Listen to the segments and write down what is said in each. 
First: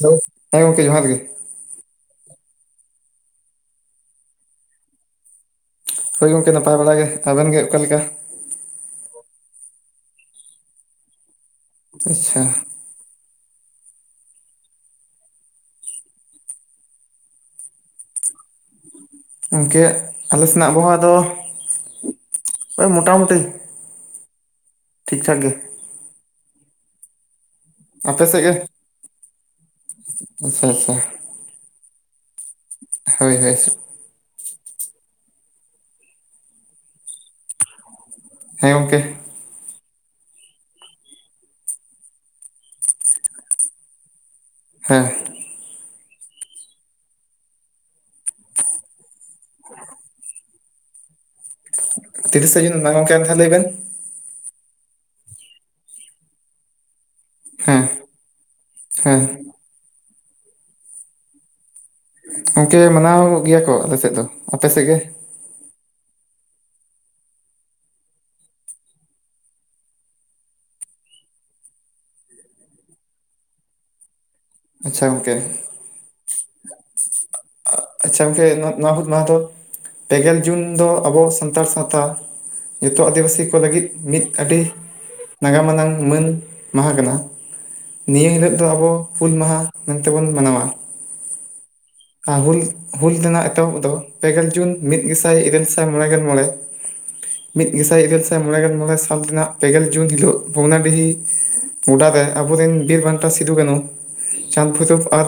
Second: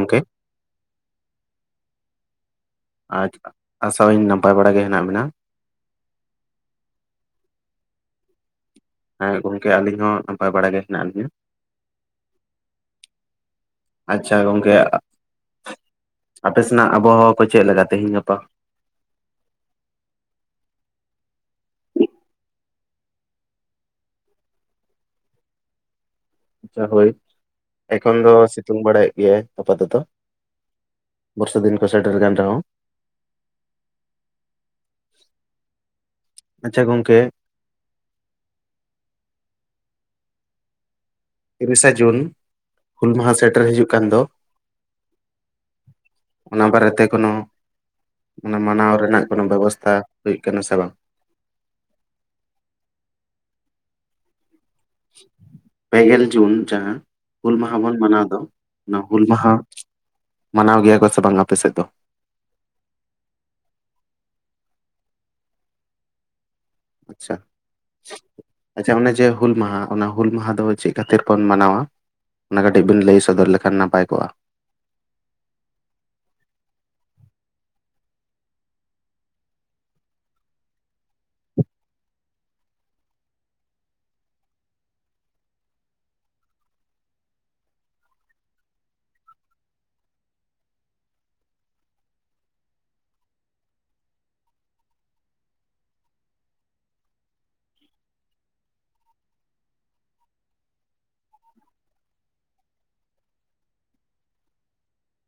Hello ᱦᱮᱸ ᱜᱚᱝᱠᱮ ᱡᱚᱦᱟᱨ ᱜᱮ ᱟᱪᱷᱟ ᱟᱥᱟᱣ ᱟᱹᱧ ᱱᱟᱯᱟᱭ ᱵᱟᱲᱟ ᱜᱮ ᱦᱮᱱᱟᱜ ᱵᱮᱱᱟ ᱦᱳᱭ ᱜᱚᱝᱠᱮ ᱱᱟᱯᱟᱭ ᱵᱟᱲᱟ ᱜᱮ ᱟᱵᱮᱱ ᱜᱮ ᱚᱠᱟᱞᱮᱠᱟ ᱦᱮᱸ ᱜᱚᱝᱠᱮ ᱟᱹᱞᱤᱧ ᱦᱚᱸ ᱱᱟᱯᱟᱭ ᱵᱟᱲᱟ ᱜᱮ ᱦᱮᱱᱟᱜ ᱞᱤᱧᱟ ᱟᱪᱪᱷᱟ ᱟᱪᱪᱷᱟ ᱜᱚᱝᱠᱮ ᱟᱯᱮ ᱥᱮᱱᱟᱜ ᱟᱵᱚᱦᱟᱣᱟ ᱠᱚ ᱪᱮᱫ ᱞᱮᱠᱟ ᱛᱮᱦᱮᱧ ᱜᱟᱯᱟ ᱜᱚᱝᱠᱮ ᱟᱞᱮ ᱥᱮᱱᱟᱜ ᱟᱵᱚᱦᱟᱭᱟ ᱫᱚ ᱳᱭ ᱢᱳᱚᱴᱟ ᱢᱩᱴᱤ ᱴᱷᱤᱠ ᱴᱷᱟᱠ ᱜᱮ ᱟᱪᱪᱷᱟ ᱦᱳᱭ ᱮᱠᱷᱚᱱ ᱟᱯᱮ ᱫᱚ ᱥᱮᱫ ᱜᱮ ᱥᱤᱛᱩᱝ ᱵᱟᱲᱟᱭᱮᱫ ᱜᱮᱭᱟᱭ ᱟᱯᱟ ᱛᱚᱛᱚ [unintelligible] ᱵᱚᱨᱥᱟ ᱫᱤᱱ ᱠᱚ ᱥᱮᱴᱮᱨ ᱠᱟᱱ ᱨᱮᱦᱚᱸ ᱦᱳᱭ ᱦᱳᱭ ᱟᱪᱪᱷᱟ ᱜᱚᱝᱠᱮ ᱦᱮᱸ ᱜᱚᱝᱠᱮ ᱛᱤᱨᱤᱥᱟ ᱡᱩᱱ ᱦᱩᱞ ᱢᱟᱦᱟ ᱥᱮᱴᱮᱨ ᱦᱤᱡᱩᱜ ᱠᱟᱱ ᱫᱚ ᱦᱮᱸ ᱚᱱᱟ ᱵᱟᱨᱮᱛᱮ ᱠᱳᱱᱳ ᱚᱱᱟ ᱢᱟᱱᱟᱣ ᱨᱮᱱᱟᱜ ᱠᱚᱱᱚ ᱵᱮᱵᱚᱥᱛᱷᱟ ᱦᱩᱭᱩᱜ ᱠᱟᱱᱟ ᱥᱮ ᱵᱟᱝ ᱛᱤᱨᱤᱥᱮ ᱡᱩᱱ ᱢᱟ ᱜᱚᱝᱠᱮ ᱟᱨ ᱢᱤᱫᱽᱫᱷᱟ ᱞᱟᱹᱤ ᱵᱮᱱ ᱯᱮ ᱜᱮᱞ ᱡᱩᱱ ᱡᱟᱦᱟᱸ ᱦᱩᱞ ᱢᱟᱦᱟᱸ ᱦᱮᱸ ᱵᱚᱱ ᱢᱟᱱᱟᱣ ᱫᱚ ᱚᱱᱟ ᱦᱮᱸ ᱦᱩᱞ ᱢᱟᱦᱟᱸ ᱢᱟᱱᱟᱣ ᱜᱮᱭᱟ ᱠᱚ ᱥᱮ ᱵᱟᱝ ᱟᱯᱮ ᱥᱮᱫ ᱫᱚ ᱜᱚᱝᱠᱮ ᱢᱟᱱᱟᱣ ᱜᱮᱭᱟ ᱠᱚ ᱟᱞᱮ ᱥᱮᱫ ᱫᱚ ᱟᱯᱮ ᱥᱮᱜ ᱜᱮ ᱟᱪᱪᱷᱟ ᱟᱪᱪᱷᱟ ᱚᱱᱮ ᱡᱮ ᱦᱩᱞ ᱢᱟᱦᱟᱸ ᱚᱱᱟ ᱦᱩᱞ ᱢᱟᱦᱟᱸ ᱫᱚ ᱪᱮᱫ ᱠᱷᱟᱹᱛᱤᱨ ᱵᱚᱱ ᱢᱟᱱᱟᱣᱟ ᱚᱱᱟ ᱠᱟᱹᱴᱤᱡ ᱵᱤᱱ ᱞᱟᱹᱭ ᱥᱚᱫᱚᱨ ᱞᱮᱠᱷᱟᱱ ᱱᱟᱯᱟᱭ ᱠᱚᱜᱼᱟ ᱟᱪᱪᱷᱟ ᱜᱚᱝᱠᱮ ᱟ ᱟᱪᱪᱷᱟ ᱜᱚᱝᱠᱮ ᱱᱚᱣᱟ ᱱᱚᱣᱟ ᱦᱩᱞ ᱢᱟᱦᱟᱸ ᱫᱚ ᱯᱮ ᱜᱮᱞ ᱡᱩᱱ ᱫᱚ ᱟᱵᱚ ᱥᱟᱱᱛᱟᱲ ᱥᱟᱶᱛᱟ ᱱᱤᱛᱚᱜ ᱟᱹᱫᱤᱵᱟᱹᱥᱤ ᱠᱚ ᱞᱟᱹᱜᱤᱫ ᱢᱤᱫ ᱠᱟᱴᱤᱜ ᱱᱟᱜᱟᱢ ᱟᱱᱟᱝ ᱢᱟᱹᱱ ᱢᱟᱦᱟ ᱠᱟᱱᱟ ᱱᱤᱭᱟᱹ ᱦᱤᱞᱳᱜ ᱫᱚ ᱟᱵᱚ ᱦᱩᱞ ᱢᱟᱦᱟᱸ ᱢᱮᱱᱛᱮᱵᱚᱱ ᱢᱟᱱᱟᱣᱟ ᱟᱨ ᱦᱩᱞ ᱦᱩᱞ ᱨᱮᱱᱟᱜ ᱮᱛᱚᱦᱚᱵ ᱫᱚ ᱯᱮ ᱜᱮᱞ ᱡᱩᱱ ᱢᱤᱫ ᱜᱮᱥᱟᱭ ᱤᱨᱟᱹᱞ ᱥᱟᱭ ᱢᱚᱬᱮ ᱜᱮᱞ ᱢᱚᱬᱮ ᱢᱤᱫ ᱜᱮᱥᱟᱭ ᱤᱨᱟᱹᱞ ᱥᱟᱭ ᱢᱚᱬᱮ ᱜᱮᱞ ᱢᱚᱬᱮ ᱥᱟᱞ ᱨᱮᱱᱟᱜ ᱯᱮᱜᱮᱞ ᱡᱩᱱ ᱦᱤᱞᱳᱜ ᱵᱷᱚᱜᱱᱟᱰᱤᱦᱤ ᱜᱚᱰᱟ ᱨᱮ ᱟᱵᱚᱨᱮᱱ ᱵᱤᱨᱵᱟᱱᱴᱟ ᱥᱤᱫᱩ ᱠᱟᱹᱱᱩ ᱪᱟᱸᱫᱽ ᱵᱷᱳᱣᱨᱚᱵ ᱟᱨ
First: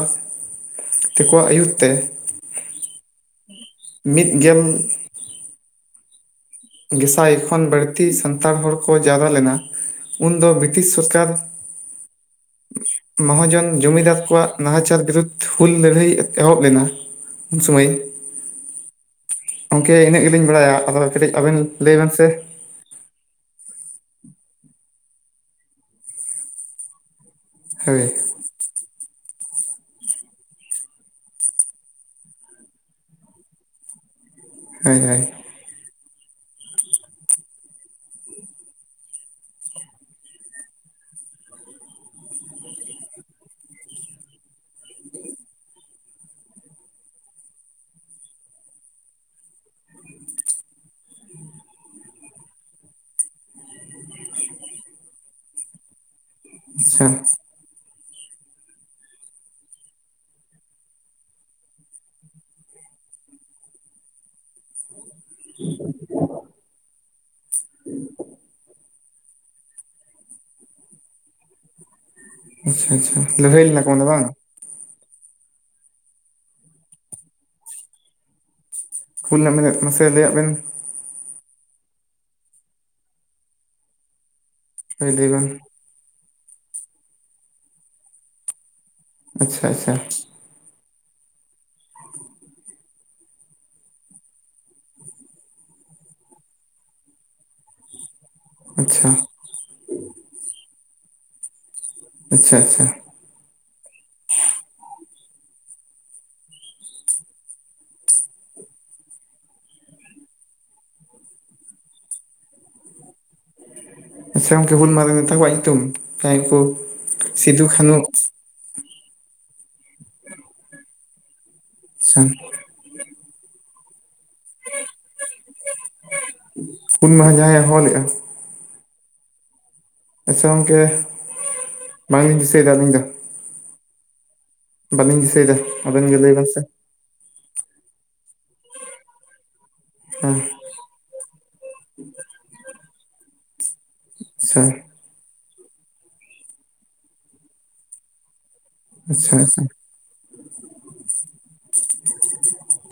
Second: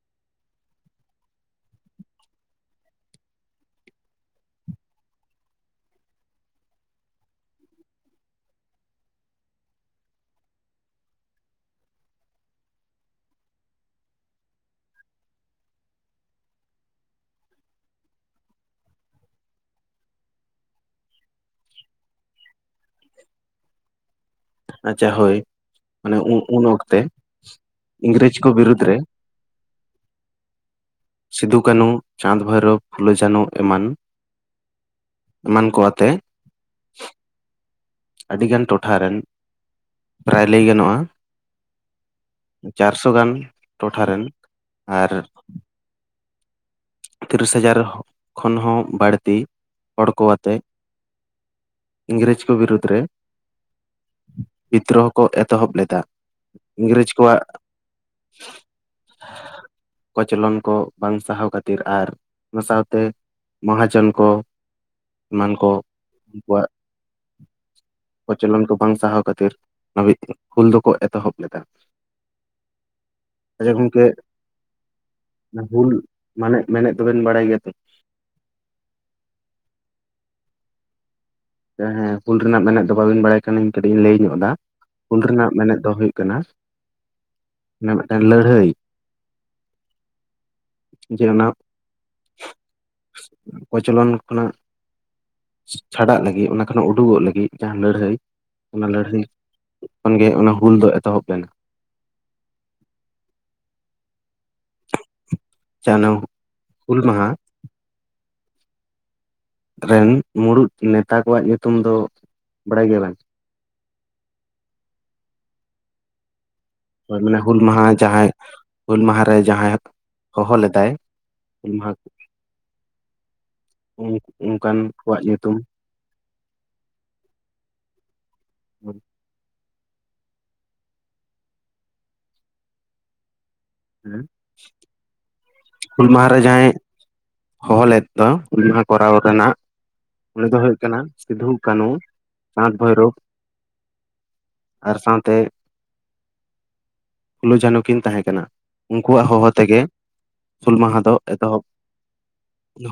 ᱛᱮᱤᱠᱣᱟᱜ ᱟᱹᱭᱩᱨᱛ ᱛᱮ ᱢᱤᱫ ᱜᱮᱞ ᱜᱮᱥᱟᱭ ᱠᱷᱚᱱ ᱵᱟᱹᱲᱛᱤ ᱥᱟᱱᱛᱟᱲ ᱦᱚᱲ ᱠᱚ ᱡᱟᱨᱣᱨᱟ ᱞᱮᱱᱟ ᱩᱱ ᱫᱚ ᱵᱨᱤᱴᱤᱥ ᱥᱚᱨᱠᱟᱨ [inaudible] ᱢᱚᱦᱟᱚᱡᱚᱱ ᱡᱚᱢᱤᱫᱟᱨ ᱠᱚᱣᱟᱜ ᱱᱟᱦᱟᱪᱟᱨ ᱵᱤᱨᱩᱫᱽ ᱦᱩᱞ ᱞᱟᱹᱲᱦᱟᱹᱭ ᱮᱛ ᱮᱦᱚᱵ ᱞᱮᱱᱟ ᱩᱱ ᱥᱚᱢᱟᱹᱭ ᱜᱚᱝᱠᱮ ᱤᱱᱟᱹᱜ ᱜᱮᱞᱤᱧ ᱵᱟᱲᱟᱭᱟ ᱟᱫᱚ ᱠᱟᱹᱴᱤᱡ ᱟᱵᱮᱱ ᱞᱟᱹᱭ ᱵᱮᱱ ᱥᱮ ᱟᱪᱪᱷᱟ ᱦᱳᱭ ᱢᱟᱱᱮ ᱩ ᱩᱱ ᱚᱠᱛᱮ ᱦᱳᱭ ᱤᱝᱨᱮᱡᱽ ᱠᱚ ᱵᱤᱨᱩᱫᱽ ᱨᱮ ᱥᱤᱫᱩ ᱠᱟᱹᱱᱩ ᱪᱟᱸᱫᱽ ᱵᱷᱳᱣᱨᱚᱵ ᱯᱷᱩᱞᱳ ᱡᱷᱟᱱᱚ ᱮᱢᱟᱱ ᱦᱚᱭ ᱦᱚᱭ ᱮᱢᱟᱱ ᱠᱚ ᱟᱛᱮ ᱟᱹᱰᱤ ᱜᱟᱱ ᱴᱚᱴᱷᱟ ᱨᱮᱱ ᱯᱨᱟᱭ ᱞᱟᱹᱭ ᱜᱟᱱᱚᱜᱼᱟ ᱪᱟᱨᱥᱚ ᱜᱟᱱ ᱴᱚᱴᱷᱟ ᱨᱮᱱ ᱟᱨ ᱛᱤᱨᱤᱥ ᱦᱟᱡᱟᱨ ᱠᱷᱚᱱ ᱦᱚᱸ ᱵᱟᱹᱲᱛᱤ ᱦᱚᱲᱠᱚ ᱟᱛᱮ ᱤᱝᱨᱮᱡ ᱠᱚ ᱵᱤᱨᱫᱽ ᱨᱮ ᱵᱤᱫᱽᱫᱨᱳᱦᱚ ᱠᱚ ᱮᱛᱚᱦᱚᱵ ᱞᱮᱫᱟ ᱟᱪᱪᱷᱟ ᱤᱝᱨᱮᱡᱽ ᱠᱚᱣᱟᱜ ᱠᱚᱪᱞᱚᱱ ᱠᱚ ᱵᱟᱝ ᱥᱟᱦᱟᱣ ᱠᱟᱛ ᱛᱤᱨ ᱟᱨ ᱚᱱᱟ ᱥᱟᱶᱛᱮ ᱢᱚᱦᱟᱡᱚᱱ ᱠᱚ ᱮᱢᱟᱱ ᱠᱚ ᱩᱱᱠᱩᱣᱟᱜ ᱠᱚᱪᱚᱞᱚᱱ ᱠᱚ ᱵᱟᱝ ᱥᱟᱦᱟᱣ ᱠᱷᱟᱹᱛᱤᱨ ᱦᱟᱵᱤᱜ ᱦᱩᱞ ᱫᱚᱠᱚ ᱮᱛᱚᱦᱚᱵ ᱞᱮᱫᱟ ᱟᱪᱪᱷᱟ ᱟᱪᱪᱷᱟ ᱞᱟᱹᱲᱦᱟᱭ ᱞᱮᱱᱟᱠᱚ ᱟᱸᱰᱮ ᱵᱟᱝ ᱚᱱᱟ ᱦᱩᱞ ᱢᱟᱱᱮᱜ ᱢᱮᱱᱮᱫ ᱫᱚᱵᱮᱱ ᱵᱟᱲᱟᱭ ᱜᱮᱭᱟ ᱛᱚ ᱦᱩᱞ ᱨᱮᱭᱟᱜ ᱢᱮᱱᱮᱫ ᱢᱟᱥᱮ ᱞᱟᱹᱭᱟᱜ ᱵᱮᱱ ᱦᱮᱸ ᱦᱩᱞ ᱨᱮᱱᱟᱜ ᱢᱮᱱᱮᱫ ᱫᱚ ᱵᱟᱹᱵᱤᱱ ᱵᱟᱲᱟᱭ ᱠᱟᱱᱟᱧ ᱠᱟᱹᱴᱤᱡ ᱤᱧ ᱞᱟᱹᱭ ᱧᱚᱜ ᱮᱫᱟ ᱦᱳᱭ ᱦᱩᱞ ᱞᱟᱹᱭ ᱵᱮᱱ ᱨᱮᱱᱟᱜ ᱢᱮᱱᱮᱫ ᱫᱚ ᱦᱩᱭᱩᱜ ᱠᱟᱱᱟ ᱢᱤᱫᱴᱮᱱ ᱞᱟᱹᱲᱦᱟᱹᱭ ᱟᱪᱪᱷᱟ ᱟᱪᱪᱷᱟ ᱡᱮ ᱚᱱᱟ ᱠᱚᱪᱚᱞᱚᱱ ᱠᱷᱚᱱᱟᱜ ᱪᱷᱟᱰᱟᱜ ᱞᱟᱹᱜᱤᱫ ᱚᱱᱟ ᱠᱷᱚᱱᱟᱜ ᱩᱰᱩᱜᱚᱜ ᱞᱟᱹᱜᱤᱫ ᱡᱟᱦᱟᱸ ᱞᱟᱹᱲᱦᱟᱹᱭ ᱚᱱᱟ ᱟᱪᱪᱷᱟ ᱞᱟᱹᱲᱦᱟᱹᱭ ᱠᱷᱚᱱᱜᱮ ᱚᱱᱟ ᱦᱩᱞ ᱫᱚ ᱮᱛᱚᱦᱚᱵ ᱞᱮᱱᱟ ᱟᱪᱪᱷᱟ ᱟᱪᱪᱷᱟ ᱪᱟᱱᱳ ᱦᱩᱞ ᱢᱟᱦᱟᱸ ᱨᱮᱱ ᱢᱩᱬᱩᱫ ᱱᱮᱛᱟ ᱠᱚᱣᱟᱜ ᱧᱩᱛᱩᱢ ᱫᱚ ᱵᱟᱲᱟᱭ ᱜᱮᱭᱟᱵᱮᱱ ᱥᱮ ᱜᱚᱝᱠᱮ ᱦᱩᱞ ᱢᱟᱦᱟᱸ ᱨᱮ ᱱᱮᱛᱟᱠᱚᱟᱭ ᱧᱩᱛᱩᱢ ᱡᱟᱸᱦᱟᱭ ᱠᱩ ᱦᱚᱭ ᱢᱟᱱᱮ ᱦᱩᱞ ᱢᱟᱦᱟ ᱡᱟᱦᱟᱸᱭ ᱦᱩᱞ ᱢᱟᱦᱟ ᱨᱮ ᱡᱟᱦᱟᱸᱭ ᱦᱚᱦᱚ ᱞᱮᱫᱟᱭ ᱦᱩᱞ ᱢᱟᱦᱟ ᱦᱮᱸ ᱚᱱᱠᱟᱱ ᱠᱚᱣᱟᱜ ᱧᱩᱛᱩᱢ ᱦᱩᱞ ᱢᱟᱦᱟ ᱡᱟᱦᱟᱸᱭ-ᱮ ᱦᱚᱦᱚᱞᱮᱜᱼᱟ ᱟᱪᱪᱷᱟ ᱜᱚᱢᱠᱮ ᱵᱟᱝᱞᱤᱧ ᱫᱤᱥᱟᱹᱭᱮᱫᱟ ᱟᱹᱞᱤᱧ ᱫᱚ ᱦᱩᱸ ᱵᱟᱹᱞᱤᱧ ᱫᱤᱥᱟᱹᱭᱫᱟ ᱦᱩᱞ ᱢᱟᱦᱟ ᱨᱮ ᱡᱟᱦᱟᱸᱭ ᱦᱚᱦᱚ ᱞᱮᱫ ᱫᱚ ᱦᱩᱞ ᱢᱟᱦᱟ ᱠᱚᱨᱟᱣ ᱨᱮᱱᱟᱜ ᱦᱮᱸ ᱩᱱᱤ ᱫᱚ ᱦᱩᱭᱩᱜ ᱠᱟᱱᱟ ᱥᱤᱫᱷᱩ ᱠᱟᱹᱱᱦᱩ ᱪᱟᱸᱫᱽ ᱵᱷᱟᱭᱨᱚᱵ ᱟᱥᱟ ᱟᱨ ᱥᱟᱶᱛᱮ ᱯᱷᱩᱞᱳ ᱡᱷᱟᱱᱚ ᱠᱤᱱ ᱛᱟᱸᱦᱮ ᱠᱟᱱᱟ ᱩᱱᱠᱩᱣᱟᱜ ᱟᱪᱪᱷᱟ ᱦᱚᱦᱚ ᱟᱪᱪᱷᱟ ᱛᱮᱜᱮ ᱦᱩᱞ ᱢᱟᱦᱟ ᱫᱚ ᱮᱛᱚᱦᱚᱵ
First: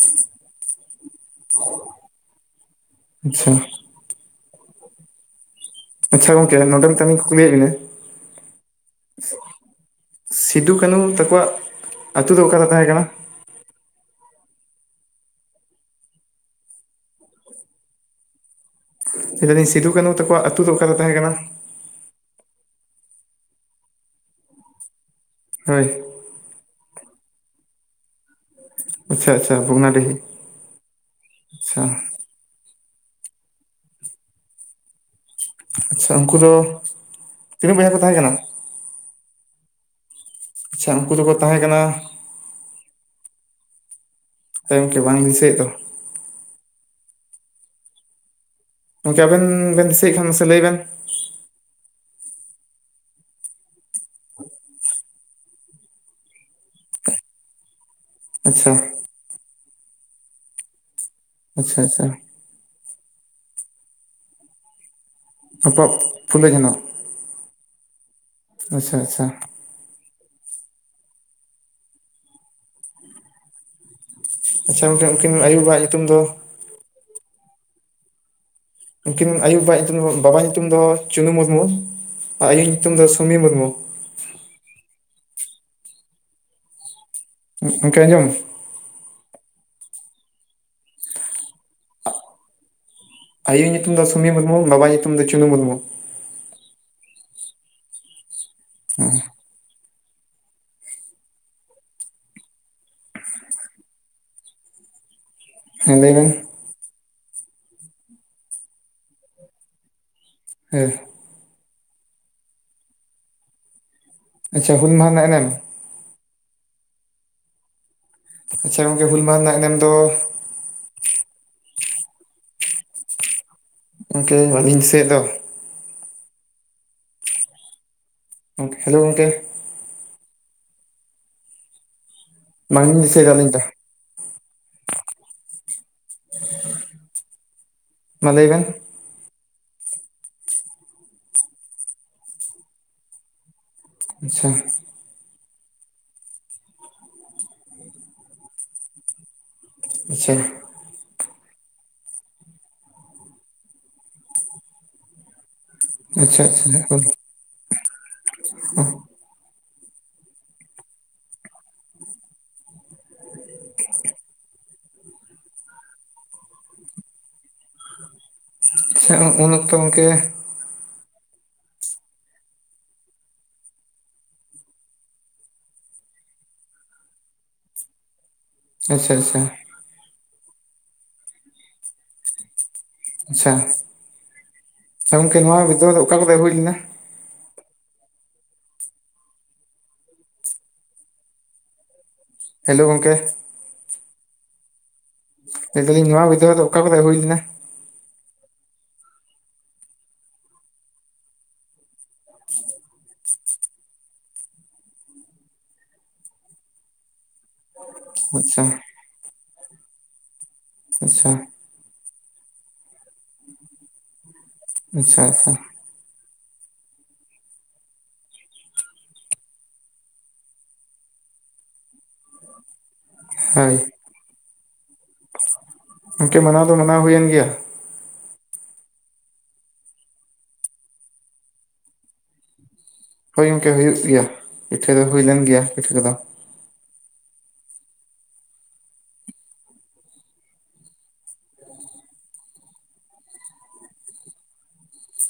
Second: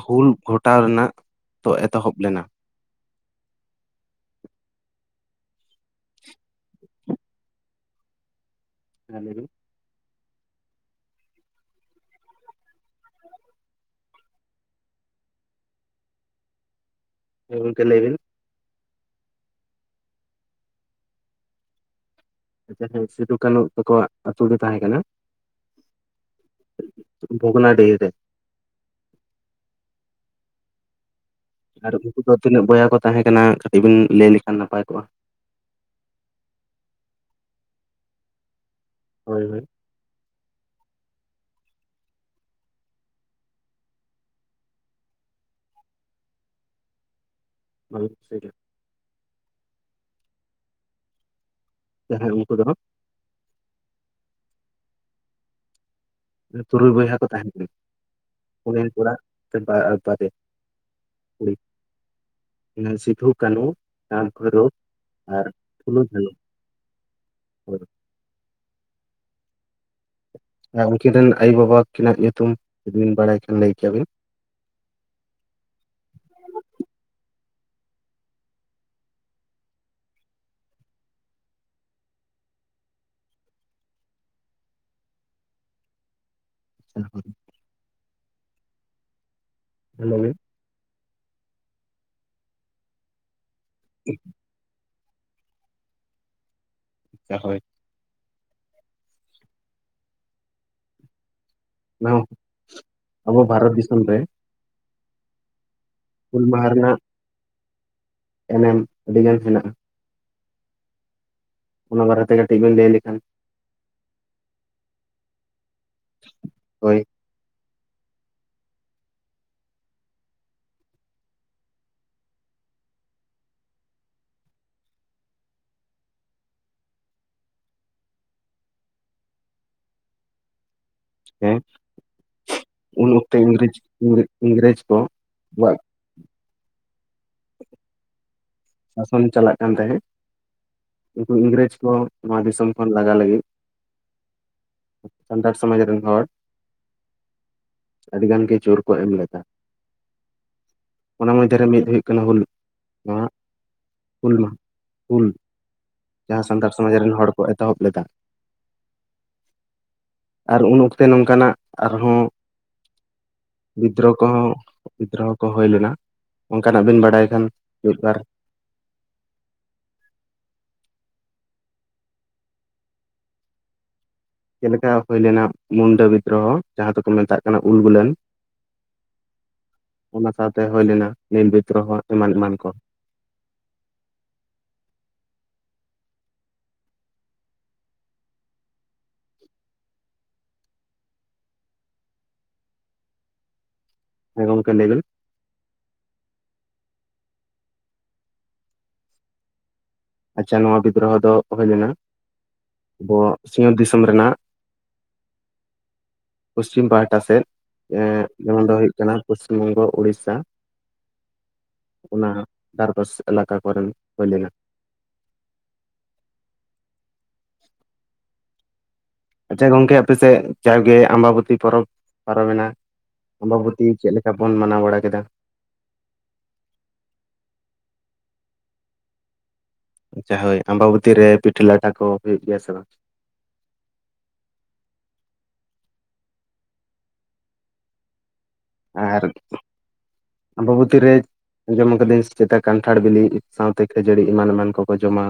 ᱦᱩᱞ ᱜᱷᱚᱴᱟᱣ ᱨᱮᱱᱟᱜ ᱫᱚ ᱮᱛᱚᱦᱚᱵ ᱞᱮᱱᱟ ᱟᱪᱪᱷᱟ ᱟᱪᱪᱷᱟ ᱜᱚᱢᱠᱮ ᱱᱚᱰᱮ ᱢᱮᱫᱴᱟᱝ ᱞᱤᱧ ᱠᱩᱩᱞᱤᱭᱮᱫ ᱵᱤᱱᱟ ᱦᱮᱸ ᱞᱟᱹᱭ ᱵᱤᱱ, ᱥᱤᱫᱷᱩ ᱠᱟᱹᱱᱦᱩ ᱛᱟᱠᱚᱣᱟᱜ ᱟᱛᱩ ᱫᱚ ᱚᱠᱟᱨᱮ ᱛᱟᱦᱮᱸ ᱠᱟᱱᱟ? ᱦᱮᱸ ᱜᱚᱢᱠᱮ ᱞᱟᱹᱭᱵᱤᱱ ᱞᱮ ᱫᱟᱞᱤᱧ ᱥᱤᱫᱷᱩ ᱠᱟᱹᱱᱦᱩ ᱛᱟᱠᱚᱣᱟᱜ ᱟᱛᱩ ᱫᱚ ᱚᱠᱟ ᱨᱮ ᱛᱟᱸᱦᱮᱸ ᱠᱟᱱᱟ? ᱥᱤᱫᱷᱩ ᱠᱟᱹᱱᱦᱩ ᱛᱟᱠᱚᱣᱟᱜ ᱟᱛᱩ ᱫᱚ ᱛᱟᱸᱦᱮᱸ ᱠᱟᱱᱟ ᱦᱳᱭ ᱵᱷᱚᱜᱱᱟᱰᱤᱦᱤ ᱨᱮ ᱟᱪᱪᱷᱟ ᱟᱪᱪᱷᱟ ᱵᱷᱚᱜᱱᱟᱰᱤᱦᱤ ᱨᱮ ᱟᱨ ᱩᱱᱠᱩ ᱠᱚ ᱫᱚ ᱛᱤᱱᱟᱹᱜ ᱵᱚᱭᱦᱟ ᱠᱚ ᱛᱟᱦᱮᱸ ᱠᱟᱱᱟ? ᱠᱟᱹᱴᱤᱡ ᱵᱤᱱ ᱞᱟᱹᱭ ᱞᱮᱠᱷᱟᱱ ᱱᱟᱯᱟᱭ ᱠᱚᱜᱼᱟ ᱟᱪᱪᱷᱟ ᱩᱝᱠᱩ ᱫᱚ ᱛᱤᱱᱟᱹᱜ ᱵᱚᱭᱦᱟ ᱠᱚ ᱛᱟᱦᱮᱸ ᱠᱟᱱᱟ ᱦᱳᱭ ᱦᱳᱭ ᱟᱪᱪᱷᱟ ᱩᱱᱠᱩ ᱫᱚᱠᱚ ᱛᱟᱦᱮᱸ ᱠᱟᱱᱟ ᱜᱚᱢᱠᱮ ᱵᱟᱝ ᱫᱤᱥᱟᱹᱭᱮᱫ ᱫᱚ ᱵᱟᱵᱤᱱ ᱫᱤᱥᱟᱭᱫᱟ? ᱜᱚᱢᱠᱮ ᱟᱵᱮᱱ ᱵᱮᱱ ᱫᱤᱥᱟᱹᱭᱮᱫ ᱠᱷᱟᱱ ᱢᱟᱥᱮ ᱞᱟᱹᱭ ᱵᱮᱱ ᱦᱮᱸ ᱩᱱᱠᱩ ᱫᱚ ᱦᱟᱸᱜ ᱛᱩᱨᱩᱭ ᱵᱚᱭᱦᱟ ᱠᱚ ᱛᱟᱦᱮ ᱠᱟᱱᱟ ᱟᱪᱪᱷᱟ ᱯᱩᱱᱤᱭᱟ ᱠᱚᱲᱟ ᱵᱟᱨᱮᱭᱟ ᱠᱩᱲᱤ ᱟᱪᱪᱷᱟ ᱟᱪᱪᱷᱟ ᱥᱤᱫᱷᱩ ᱠᱟᱹᱱᱦᱩ ᱪᱟᱸᱫᱽ ᱵᱷᱚᱭᱨᱚ ᱯᱷᱩᱞᱚ ᱡᱷᱟᱱᱚ ᱦᱳᱭ᱾ ᱟᱪᱪᱷᱟ ᱟᱪᱪᱷᱟ ᱟᱨ ᱩᱝᱠᱤᱱ ᱨᱮᱱ ᱟᱭᱳᱼᱵᱟᱵᱟ ᱠᱤᱱᱟᱜ ᱧᱩᱛᱩᱢ ᱡᱩᱫᱤ ᱵᱤᱱ ᱵᱟᱲᱟᱭ ᱠᱷᱟᱱ ᱞᱟᱹᱭ ᱠᱮᱭᱟᱵᱤᱱ ᱟᱪᱪᱷᱟ ᱜᱚᱢᱠᱮ ᱩᱱᱠᱤᱱ ᱟᱭᱳᱼᱵᱟᱵᱟ ᱣᱟᱜ ᱧᱩᱛᱩᱢ ᱫᱚ ᱩᱱᱠᱤᱱ ᱟᱭᱳᱼᱵᱟᱵᱟ ᱣᱟᱜ ᱧᱩᱛᱩᱢ ᱫᱚ, ᱵᱟᱵᱟ ᱟᱜ ᱧᱩᱛᱩᱢ ᱫᱚ ᱪᱩᱱᱩ ᱢᱩᱨᱢᱩ ᱟᱨ ᱟᱭᱳ ᱧᱩᱛᱩᱢ ᱫᱚ ᱥᱩᱢᱤ ᱢᱩᱨᱢᱩ ᱦᱮᱞᱳᱣ ᱾ ᱜᱚᱢᱠᱮ ᱟᱡᱚᱢ? ᱞᱮᱵᱤᱱ ᱟᱭᱳ ᱧᱩᱛᱩᱢ ᱫᱚ ᱥᱩᱢᱤ ᱢᱩᱨᱢᱩ, ᱵᱟᱵᱟ ᱧᱩᱛᱩᱢ ᱫᱚ ᱪᱩᱱᱩ ᱢᱩᱨᱢᱩ ᱟᱪᱪᱷᱟ ᱦᱳᱭ ᱦᱳᱭ ᱵᱟᱝ ᱟᱵᱚ ᱵᱷᱟᱨᱚᱛ ᱫᱤᱥᱚᱢ ᱨᱮ ᱦᱮᱸ ᱞᱮᱭᱵᱮᱱ ᱵᱟᱦᱟ ᱨᱮᱱᱟᱜ ᱮᱱᱮᱢ ᱟᱹᱰᱤ ᱜᱟᱱ ᱦᱮᱱᱟᱜᱼᱟ ᱦᱮᱸ ᱚᱱᱟ ᱵᱟᱨᱮᱛᱮ ᱠᱟᱹᱴᱤᱡ ᱵᱤᱱ ᱞᱟᱹᱭ ᱞᱮᱠᱷᱟᱱ ᱟᱪᱪᱷᱟ ᱦᱩᱱ ᱟᱡᱟᱜ ᱨᱮᱱᱟᱜ ᱮᱱᱮᱢ? ᱦᱳᱭ ᱟᱪᱪᱷᱟ ᱜᱚᱝᱠᱮ ᱦᱩᱞ ᱢᱟᱦᱟ ᱨᱮᱱᱟᱜ ᱮᱱᱮᱢ ᱫᱚ ᱜᱚᱢᱠᱮ ᱵᱟᱹᱞᱤᱧ ᱫᱤᱥᱟᱹᱭᱮᱜ ᱫᱚ ᱦᱮᱞᱳ ᱜᱚᱝᱠᱮ ᱦᱮᱸ ᱵᱟᱝᱞᱤᱧ ᱩᱱ ᱫᱤᱥᱟᱹᱭᱮᱫᱟ ᱚᱠᱛᱮ ᱟᱹᱞᱤᱧ ᱫᱚ ᱤᱝᱨᱮ ᱤᱝᱨᱮᱡ ᱠᱚ [inaudible] ᱢᱟ ᱞᱟᱹᱭ ᱵᱮᱱ ᱥᱟᱥᱚᱱ ᱪᱟᱞᱟᱜ ᱠᱟᱱ ᱛᱟᱦᱮᱸᱫ ᱩᱱᱠᱩ ᱤᱝᱨᱮᱡ ᱠᱚ ᱱᱚᱣᱟ ᱫᱤᱥᱚᱢ ᱠᱷᱚᱱ ᱞᱟᱜᱟ ᱞᱟᱹᱜᱤᱫ ᱟᱪᱪᱷᱟ ᱥᱟᱱᱛᱟᱲ ᱥᱚᱢᱟᱡ ᱨᱮᱱ ᱦᱚᱲ ᱟᱹᱰᱤᱜᱟᱱ ᱜᱮ ᱡᱳᱨ ᱠᱚ ᱮᱢ ᱞᱮᱫᱟ ᱥᱮᱪᱪᱷᱟ ᱚᱱᱟ ᱢᱚᱫᱷᱮᱨᱮ ᱢᱤᱫ ᱦᱩᱭᱩᱜ ᱠᱟᱱᱟ ᱦᱩᱞ ᱢᱟᱦᱟ ᱦᱩᱞ ᱢᱟᱦᱟ ᱦᱩᱞ ᱟᱪᱪᱷᱟ ᱡᱟᱦᱟᱸ ᱥᱟᱱᱛᱟᱲ ᱥᱚᱢᱟᱡᱽ ᱟᱪᱪᱷᱟ ᱨᱮᱱ ᱦᱚᱲ ᱠᱚ ᱮᱛᱚᱦᱚᱵ ᱞᱮᱫᱟ ᱟᱨ ᱩᱱ ᱚᱠᱛᱮ ᱱᱚᱝᱠᱟᱱᱟᱜ ᱟᱨᱦᱚᱸ ᱵᱤᱫᱨᱳᱦᱚ ᱠᱚᱦᱚᱸ ᱵᱤᱫᱨᱳᱦᱚ ᱠᱚ ᱦᱩᱭ ᱞᱮᱱᱟ ᱚᱱᱠᱟᱱᱟᱜ ᱵᱮᱱ ᱵᱟᱲᱟᱭ ᱠᱷᱟᱱ ᱢᱤᱫ ᱵᱟᱨ ᱟᱪᱪᱷᱟ ᱩᱱ ᱚᱠᱛᱚ ᱜᱚᱢᱠᱮ ᱪᱮᱫ ᱞᱮᱠᱟ ᱦᱩᱭ ᱞᱮᱱᱟ ᱢᱩᱱᱰᱟᱹ ᱵᱤᱫᱨᱳᱦᱚ ᱡᱟᱦᱟᱸ ᱫᱚᱠᱚ ᱢᱮᱛᱟᱜ ᱠᱟᱱᱟ ᱩᱞᱜᱩᱞᱱ ᱟᱪᱪᱷᱟ ᱟᱪᱪᱷᱟ ᱚᱱᱟ ᱥᱟᱶᱛᱮ ᱦᱩᱭ ᱞᱮᱱᱟ ᱱᱤᱞ ᱵᱤᱛᱨᱚᱦᱚ ᱮᱢᱟᱱ ᱮᱢᱟᱱ ᱠᱚ ᱟᱪᱪᱷᱟ ᱜᱚᱝᱠᱮ ᱱᱚᱣᱟ ᱵᱷᱤᱛᱚᱨ ᱫᱚ ᱚᱠᱟ ᱠᱚ ᱦᱩᱭ ᱞᱮᱱᱟ ᱦᱮᱞᱳ ᱜᱚᱢᱠᱮ ᱦᱮᱸ ᱜᱚᱢᱠᱮ ᱞᱟᱹᱭ ᱵᱤᱲ ᱱᱤᱛᱚᱞᱤᱧ ᱱᱚᱣᱟ ᱵᱤᱵᱨᱳᱦᱚ ᱫᱚ ᱚᱠᱟ ᱠᱚᱵᱮᱱ ᱦᱩᱭ ᱞᱮᱱᱟ ᱟᱪᱪᱷᱟ ᱱᱚᱣᱟ ᱵᱤᱫᱽᱨᱳᱦᱚ ᱫᱚ ᱦᱩᱭ ᱞᱮᱱᱟ ᱟᱵᱚᱣᱟᱜ ᱥᱤᱜᱟᱲ ᱫᱤᱥᱚᱢ ᱨᱮᱱᱟᱜ ᱯᱚᱥᱪᱷᱤᱢ ᱯᱟᱦᱴᱟ ᱥᱮᱫ ᱮᱜ ᱟᱪᱪᱷᱟ ᱡᱮᱢᱚᱱ ᱫᱚ ᱦᱩᱭᱩᱜ ᱠᱟᱱᱟ ᱯᱚᱥᱪᱤᱢ ᱵᱚᱝᱜᱚ ᱩᱲᱤᱥᱟ ᱟᱪᱪᱷᱟ ᱚᱱᱟ ᱫᱷᱟᱨᱯᱟᱥ ᱮᱞᱟᱠᱟ ᱠᱚᱨᱮᱱ ᱦᱩᱭ ᱞᱮᱱᱟ ᱟᱪᱪᱷᱟ ᱟᱪᱪᱷᱟ ᱟᱪᱪᱷᱟ ᱜᱚᱝᱠᱮ ᱟᱯᱮᱥᱮᱫ ᱡᱟᱣᱜᱮ ᱟᱢᱵᱟᱵᱛᱤ ᱯᱚᱨᱚᱵ ᱯᱟᱨᱚᱢᱮᱱᱟ ᱟᱢᱵᱟᱵᱛᱤ ᱪᱮᱫ ᱞᱮᱠᱟ ᱵᱚᱱ ᱢᱟᱱᱟᱣ ᱵᱟᱲᱟ ᱠᱮᱫᱟ ᱤᱱᱠᱮ ᱢᱟᱱᱟᱣ ᱫᱚ ᱢᱟᱱᱟᱣ ᱦᱩᱭᱮᱱ ᱜᱮᱭᱟ ᱟᱪᱪ ᱦᱳᱭ ᱟᱢᱵᱟᱵᱚᱛᱤ ᱨᱮ ᱯᱤᱴᱞᱟ ᱞᱟᱴᱟ ᱠᱚ ᱦᱩᱭ ᱜᱮᱭᱟ ᱥᱮ ᱵᱟᱝ ᱦᱳᱭ ᱜᱚᱢᱠᱮ ᱦᱩᱭᱩᱜ ᱜᱮᱭᱟ ᱯᱤᱴᱷᱟᱹ ᱫᱚ ᱦᱩᱭ ᱞᱮᱱ ᱜᱮᱭᱟ ᱯᱤᱴᱷᱟᱹ ᱠᱚᱫᱚ ᱟᱨ ᱟᱢᱵᱚ ᱵᱷᱚᱛᱤᱨ ᱨᱮ ᱟᱸᱡᱚᱢ ᱠᱟᱹᱫᱟᱹᱧ ᱥᱮᱫᱟᱜ ᱠᱟᱱᱴᱷᱟᱲ ᱵᱤᱞᱤ ᱥᱟᱶᱛᱮ ᱠᱷᱟᱹᱡᱟᱹᱲᱤ ᱮᱢᱟᱱ ᱮᱢᱟᱱ ᱠᱚᱠᱚ ᱡᱚᱢᱟ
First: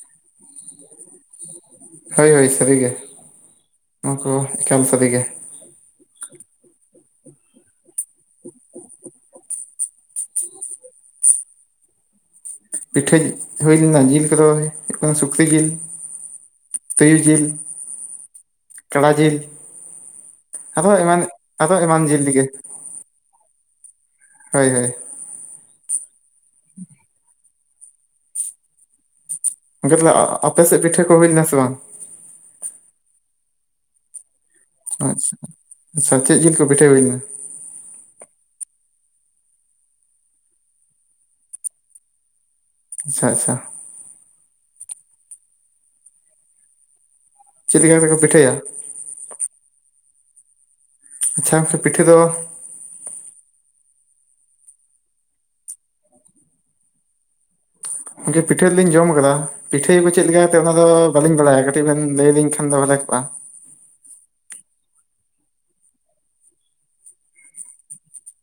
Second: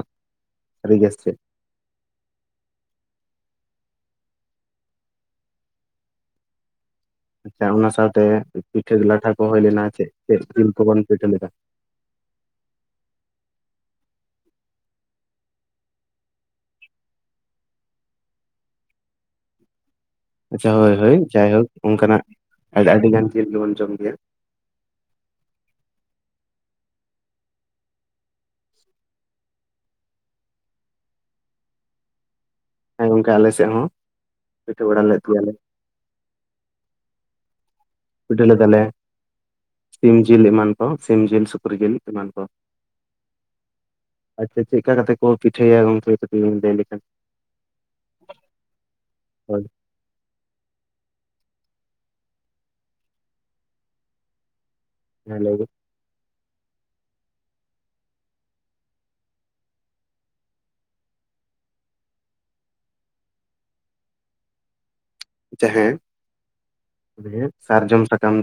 ᱥᱟᱹᱨᱜ-ᱟ ᱥᱮ ᱦᱳᱭ ᱦᱳᱭ ᱥᱟᱹᱨᱤᱜᱮ ᱚᱱᱟ ᱠᱚ ᱮᱠᱟᱞ ᱥᱟᱹᱨᱤᱜᱮ ᱟᱪᱪᱷᱟ ᱚᱱᱟ ᱥᱟᱶᱛᱮ ᱯᱤᱴᱷᱟᱹ ᱞᱟᱴᱷᱟ ᱠᱚ ᱦᱩᱭ ᱞᱮᱱᱟ ᱪᱮᱫ ᱪᱮᱫ ᱡᱤᱞ ᱠᱚᱵᱚᱱ ᱯᱤᱴᱷᱟᱹ ᱞᱮᱫᱟ ᱯᱤᱴᱷᱟᱹ ᱦᱩᱭ ᱞᱮᱱᱟ ᱡᱤᱞ ᱠᱚᱫᱚ ᱦᱩᱭᱩᱜ ᱠᱟᱱᱟ ᱥᱩᱠᱨᱤ ᱡᱤᱞ ᱛᱤᱭᱩ ᱡᱤᱞ ᱠᱟᱲᱟ ᱡᱤᱞ ᱟᱪᱪᱷᱟ ᱟᱨᱚ ᱦᱳᱭ ᱦᱳᱭ ᱮᱢᱟᱱ ᱡᱟᱭᱦᱳᱠ ᱟᱨᱚ ᱮᱢᱟᱱ ᱚᱱᱠᱟᱱᱟᱜ ᱡᱤᱞ ᱜᱮ ᱟᱹᱰᱤ ᱜᱟᱱ ᱡᱤᱱ ᱜᱮᱵᱚᱱ ᱡᱚᱢ ᱜᱮᱭᱟ ᱦᱳᱭ ᱦᱳᱭ ᱛᱟᱦᱞᱮ ᱟᱯᱮᱮᱥᱮᱫ ᱯᱤᱴᱷᱟᱹ ᱠᱚ ᱦᱩᱭᱞᱱᱟ ᱥᱮ ᱵᱟᱝ ᱦᱮᱸ ᱜᱚᱝᱠᱮ ᱟᱞᱮ ᱥᱮᱫ ᱦᱚᱸ ᱯᱤᱴᱷᱟᱹ ᱵᱟᱲᱟ ᱞᱮᱫ ᱟᱪᱪᱷᱟ ᱜᱮᱭᱟᱞᱮ ᱟᱪᱪᱷᱟ ᱪᱮᱫ ᱡᱤᱞ ᱠᱚ ᱯᱤᱴᱷᱟᱹ ᱦᱩᱭᱱᱟ? ᱯᱤᱴᱷᱟᱹ ᱞᱮᱫᱟᱞᱮ ᱥᱤᱢ ᱡᱤᱞ ᱮᱢᱟᱱ ᱠᱚ ᱥᱤᱢ ᱡᱤᱞ ᱥᱩᱠᱨᱤ ᱡᱤᱞ ᱮᱢᱟᱱ ᱠᱚ᱾ ᱟᱪᱪᱷᱟ ᱟᱪᱪᱷᱟ᱾ ᱟᱪᱪᱷᱟ ᱪᱮᱫ ᱠᱟ ᱠᱟᱛᱮ ᱠᱚ ᱯᱤᱴᱷᱟᱹᱭᱟ ᱜᱚᱝᱠᱮ ᱢᱮᱱ [inaudible] ᱞᱟᱹᱭ ᱞᱮᱠᱷᱟᱱ ᱪᱮᱫ ᱞᱮᱠᱟᱛᱮ ᱠᱚ ᱯᱤᱴᱷᱟᱹᱭᱟ? [inaudible] ᱟᱪᱪᱷᱟ ᱜᱚᱢᱠᱮ ᱯᱤᱴᱷᱟᱹ ᱫᱚ ᱦᱮᱸ ᱞᱮᱭ ᱵᱤᱱ ᱜᱚᱝᱠᱮ ᱯᱤᱴᱷᱟᱹ ᱞᱤᱧ ᱡᱚᱢ ᱟᱠᱟᱫᱟ ᱯᱤᱴᱷᱟᱹᱭᱟ ᱠᱚ ᱪᱮᱫᱞᱮᱠᱟ ᱚᱱᱟ ᱫᱚ ᱵᱟᱹᱞᱤᱧ ᱵᱟᱲᱟᱭᱟ ᱠᱟᱹᱴᱤᱡ ᱵᱮᱱ ᱞᱟᱹᱭ ᱟᱹᱞᱤᱧ ᱠᱷᱟᱱ ᱫᱚ ᱵᱷᱟᱜᱮ ᱠᱚᱜᱼᱟ᱾ ᱡᱟᱦᱟᱸ ᱥᱟᱨᱡᱚᱢ ᱥᱟᱠᱟᱢ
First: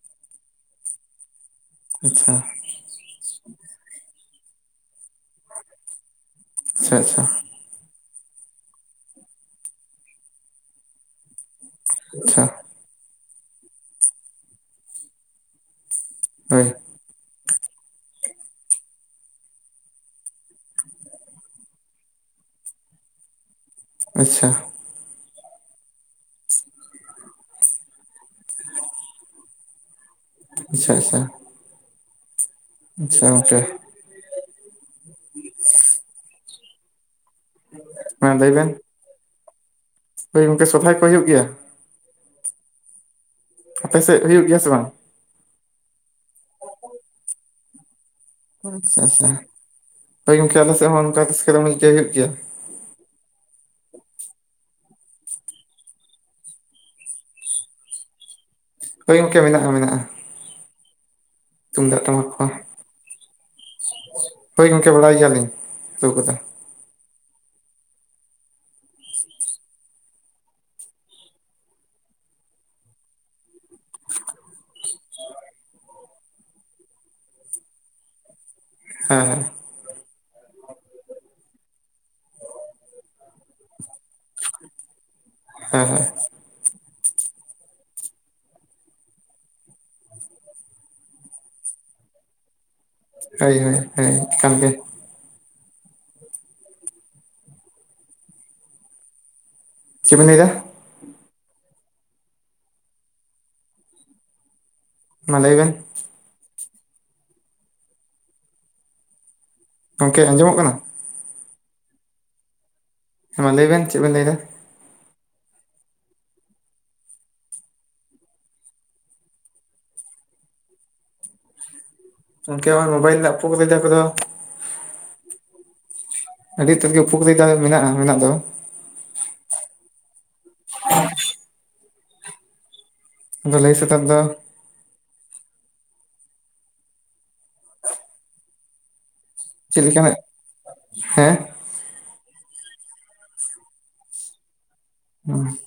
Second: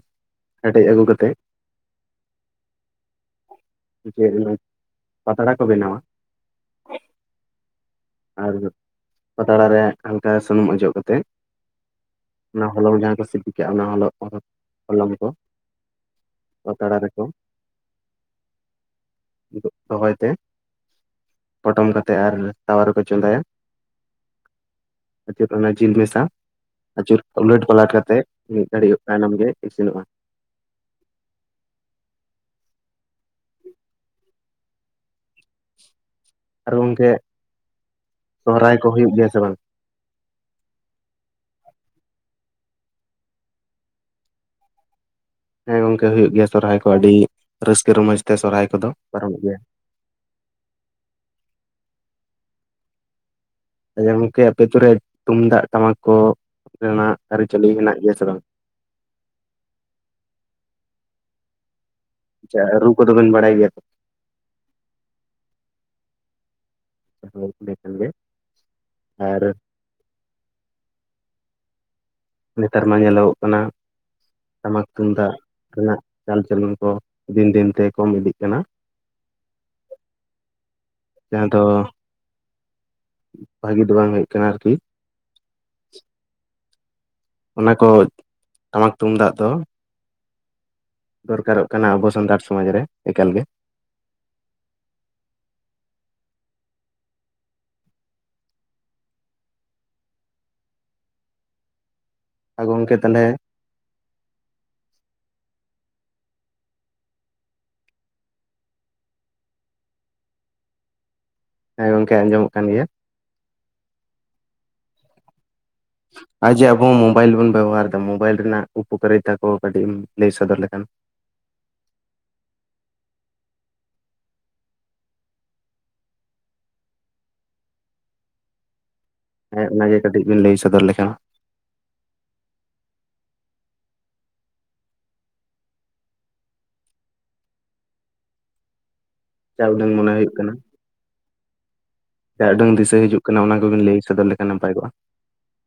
ᱦᱮᱰᱮᱡ ᱟᱹᱜᱩ ᱠᱟᱛᱮᱜ ᱟᱪᱪᱷᱟ ᱡᱮ [inaudible] ᱯᱟᱛᱲᱟ ᱠᱚ ᱵᱮᱱᱟᱣᱟ᱾ ᱟᱪᱪᱷᱟ ᱟᱪᱪᱷᱟ᱾ ᱟᱨ ᱯᱟᱛᱲᱟ ᱨᱮ ᱦᱟᱞᱠᱟ ᱥᱩᱱᱩᱢ ᱚᱡᱚᱜ ᱠᱟᱛᱮᱫ ᱟᱪᱪᱷᱟ ᱚᱱᱟ ᱦᱚᱞᱚᱝ ᱡᱟᱦᱟᱸ ᱠᱚ ᱥᱤᱯᱤ ᱠᱟᱜ ᱚᱱᱟ ᱦᱚ ᱦᱚᱞᱚᱝ ᱠᱚ ᱦᱳᱭ ᱯᱟᱛᱲᱟ ᱨᱮ ᱦ [inaudible] ᱫᱚᱦᱚᱭ ᱛᱮ ᱯᱚᱴᱚᱢ ᱠᱟᱛᱮ ᱟᱨ ᱛᱟᱣᱟᱨᱮ ᱠᱚ ᱪᱚᱫᱟᱭᱟ᱾ ᱟᱪᱪᱷᱟ ᱟᱹᱪᱩᱨ ᱚᱱᱟ ᱡᱤᱞ ᱢᱮᱥᱟ ᱟᱹᱪᱩᱨ ᱩᱞᱟᱹᱴ ᱯᱟᱞᱟᱴ ᱠᱟᱛᱮᱜ ᱢᱤᱫ ᱜᱷᱟᱲᱤ ᱚ ᱛᱟᱭᱱᱚᱢ ᱜᱮ ᱤᱥᱤᱱᱚᱜᱼᱟ᱾ ᱟᱪᱪᱷᱟ ᱟᱪᱪᱷᱟ᱾ ᱟᱪᱪᱷᱟ ᱜᱚᱝᱠᱮ ᱟᱨ ᱜᱚᱢᱠᱮ ᱢᱟ ᱞᱟᱹᱭ ᱵᱮᱱ ᱥᱚᱦᱨᱟᱭ ᱠᱚ ᱦᱩᱭᱩᱜ ᱜᱮᱭᱟ ᱥᱮ ᱵᱟᱝ? ᱦᱳᱭ ᱜᱚᱝᱠᱮ ᱥᱚᱦᱨᱟᱭ ᱠᱚ ᱦᱩᱭᱩᱜ ᱜᱮᱭᱟ᱾ ᱟᱯᱮ ᱥᱮᱫ ᱦᱩᱭᱩᱜ ᱜᱮᱭᱟ ᱥᱮ ᱵᱟᱝ? ᱦᱮᱸ ᱜᱚᱝᱠᱮ ᱦᱩᱭᱩᱜ ᱜᱮᱭᱟ ᱥᱚᱨᱦᱟᱭ ᱠᱚ ᱟᱹᱰᱤ ᱨᱟᱹᱥᱠᱟᱹ ᱨᱚᱢᱚᱡᱽ ᱛᱮ ᱥᱚᱨᱦᱟᱭ ᱠᱚᱫᱚ ᱟᱪᱪᱷᱟ ᱟᱪᱪᱷᱟ ᱯᱟᱨᱚᱢᱚᱜ ᱜᱮᱭᱟ ᱦᱳᱭ ᱜᱚᱢᱠᱮ ᱟᱞᱮ ᱥᱮᱫ ᱦᱚᱸ ᱚᱱᱠᱟᱛᱮᱥᱠᱟᱨ [inaudible] ᱜᱮ ᱦᱩᱭᱩᱜ ᱜᱮᱭᱟ᱾ ᱟᱪᱪᱷᱟ ᱜᱚᱝᱠᱮ ᱟᱯᱮ ᱟᱛᱩᱨᱮ ᱛᱩᱢᱫᱟᱜ ᱴᱟᱢᱟᱠ ᱠᱚ ᱨᱮᱱᱟᱜ ᱟᱹᱨᱤᱪᱟᱹᱞᱤ ᱦᱮᱱᱟᱜ ᱜᱮᱭᱟ ᱥᱮ ᱵᱟᱝ? ᱦᱳᱭ ᱜᱚᱝᱠᱮ ᱢᱮᱱᱟᱜᱼᱟ ᱢᱮᱱᱟᱜᱼᱟ᱾ ᱛᱩᱢᱫᱟᱜ ᱴᱟᱢᱟᱠ ᱠᱚ ᱟᱪᱪᱷᱟ ᱨᱩ ᱠᱚᱫᱚᱵᱮᱱ ᱵᱟᱲᱟᱭ ᱜᱮᱭᱟ ᱛᱚ? ᱦᱭ ᱜᱚᱢᱠᱮ ᱵᱟᱲᱟᱭ ᱜᱮᱭᱟᱞᱤᱧ ᱨᱩ ᱠᱚᱫᱚ᱾ [inaudible] ᱠᱷᱟᱱ ᱜᱮ ᱟᱨ ᱱᱮᱛᱟᱨ ᱢᱟ ᱧᱮᱞᱚᱜᱚᱜ ᱠᱟᱱᱟ ᱴᱟᱢᱟᱠ ᱛᱩᱢᱫᱟᱜ ᱨᱮᱱᱟᱜ ᱪᱟᱞᱪᱚᱞᱚᱱ ᱠᱚ ᱫᱤᱱ ᱫᱤᱱ ᱛᱮ ᱠᱚᱢ ᱤᱫᱤᱜ ᱠᱟᱱᱟ᱾ ᱦᱮᱸ ᱦᱮᱸ ᱡᱟᱦᱟᱸ ᱫᱚ ᱵᱷᱟᱜᱤ ᱫᱚ ᱵᱟᱝ ᱦᱩᱭᱩᱜ ᱠᱟᱱᱟ ᱟᱨᱠᱤ ᱦᱮᱸ ᱦᱮᱸ ᱚᱱᱟ ᱠᱚ ᱴᱟᱢᱟᱠ ᱛᱩᱢᱫᱟᱜ ᱫᱚ ᱫᱚᱨᱠᱟᱨᱚᱜ ᱠᱟᱱᱟ ᱟᱵᱚ ᱥᱟᱱᱛᱟᱲ ᱥᱚᱢᱟᱡᱽ ᱨᱮ᱾ ᱮᱠᱟᱞ ᱜᱮ ᱦᱳᱭ ᱦᱳᱭ ᱦᱳᱭ ᱮᱠᱟᱞ ᱜᱮ᱾ ᱪᱵᱤᱱᱜᱟ [inaudible] ᱟ ᱜᱚᱢᱠᱮ ᱛᱟᱦᱚᱞᱮ ᱢᱟ ᱞᱟᱹᱭ ᱵᱮᱱ ᱜᱚᱢᱠᱮ ᱟᱸᱡᱚᱢᱚᱜ ᱠᱟᱱᱟ᱾ ᱦᱮᱸ ᱜᱚᱝᱠᱮ ᱟᱸᱡᱚᱢᱚᱜ ᱠᱟᱱ ᱜᱮᱭᱟ᱾ ᱦᱮᱸ ᱢᱟ ᱞᱟᱹᱭ ᱵᱮᱱ ᱪᱮᱫ ᱵᱮᱱ ᱞᱟᱹᱭ ᱮᱫᱟ? ᱟᱨ ᱡᱮ ᱟᱵᱚ ᱢᱳᱵᱟᱭᱤᱞ ᱵᱚᱱ ᱵᱮᱵᱚᱦᱟᱨ ᱮᱫᱟ ᱢᱳᱵᱟᱭᱤᱞ ᱨᱮᱱᱟᱜ ᱩᱯᱚᱠᱟᱨᱤᱛᱟ ᱠᱚ ᱠᱟᱹᱴᱤᱡ ᱮᱢ ᱞᱟᱹᱭ ᱥᱚᱫᱚᱨ ᱞᱮᱠᱷᱟᱱ ᱜᱚᱝᱠᱮ [inaudible] ᱢᱳᱵᱟᱭᱤᱞ [unintelligible] ᱟᱹᱰᱤ ᱩᱛᱟᱹᱨ ᱜᱮ ᱩᱯᱚᱠᱨᱤᱛᱟ ᱫᱚ ᱢᱮᱱᱟᱜᱼᱟ ᱢᱮᱱᱟᱜ ᱫᱚ ᱦᱮᱸ ᱚᱱᱟᱜᱮ ᱠᱟᱹᱴᱤᱡ ᱵᱤᱱ ᱞᱟᱹᱭ ᱥᱚᱫᱚᱨ ᱞᱮᱠᱷᱟ ᱟᱫᱚ ᱞᱟᱹᱭ ᱥᱚᱛᱚᱨ ᱫᱚ ᱪᱟ ᱪᱮᱫ ᱩᱰᱟᱹᱝ ᱢᱚᱱᱮ ᱞᱮᱠᱟᱱᱟᱜ ᱦᱩᱭᱩᱜ ᱠᱟᱱᱟ ᱦᱮᱸ ᱡᱟ ᱩᱰᱟᱹᱝ ᱫᱤᱥᱟᱹ ᱦᱤᱡᱩᱜ ᱠᱟᱱᱟ ᱚᱱᱟ ᱠᱚᱵᱤᱱ ᱞᱟᱹᱭ ᱥᱚᱫᱚᱨ ᱞᱮᱠᱷᱟᱱ ᱱᱟᱯᱟᱭ ᱠᱚᱜᱼᱟ ᱦᱩᱸ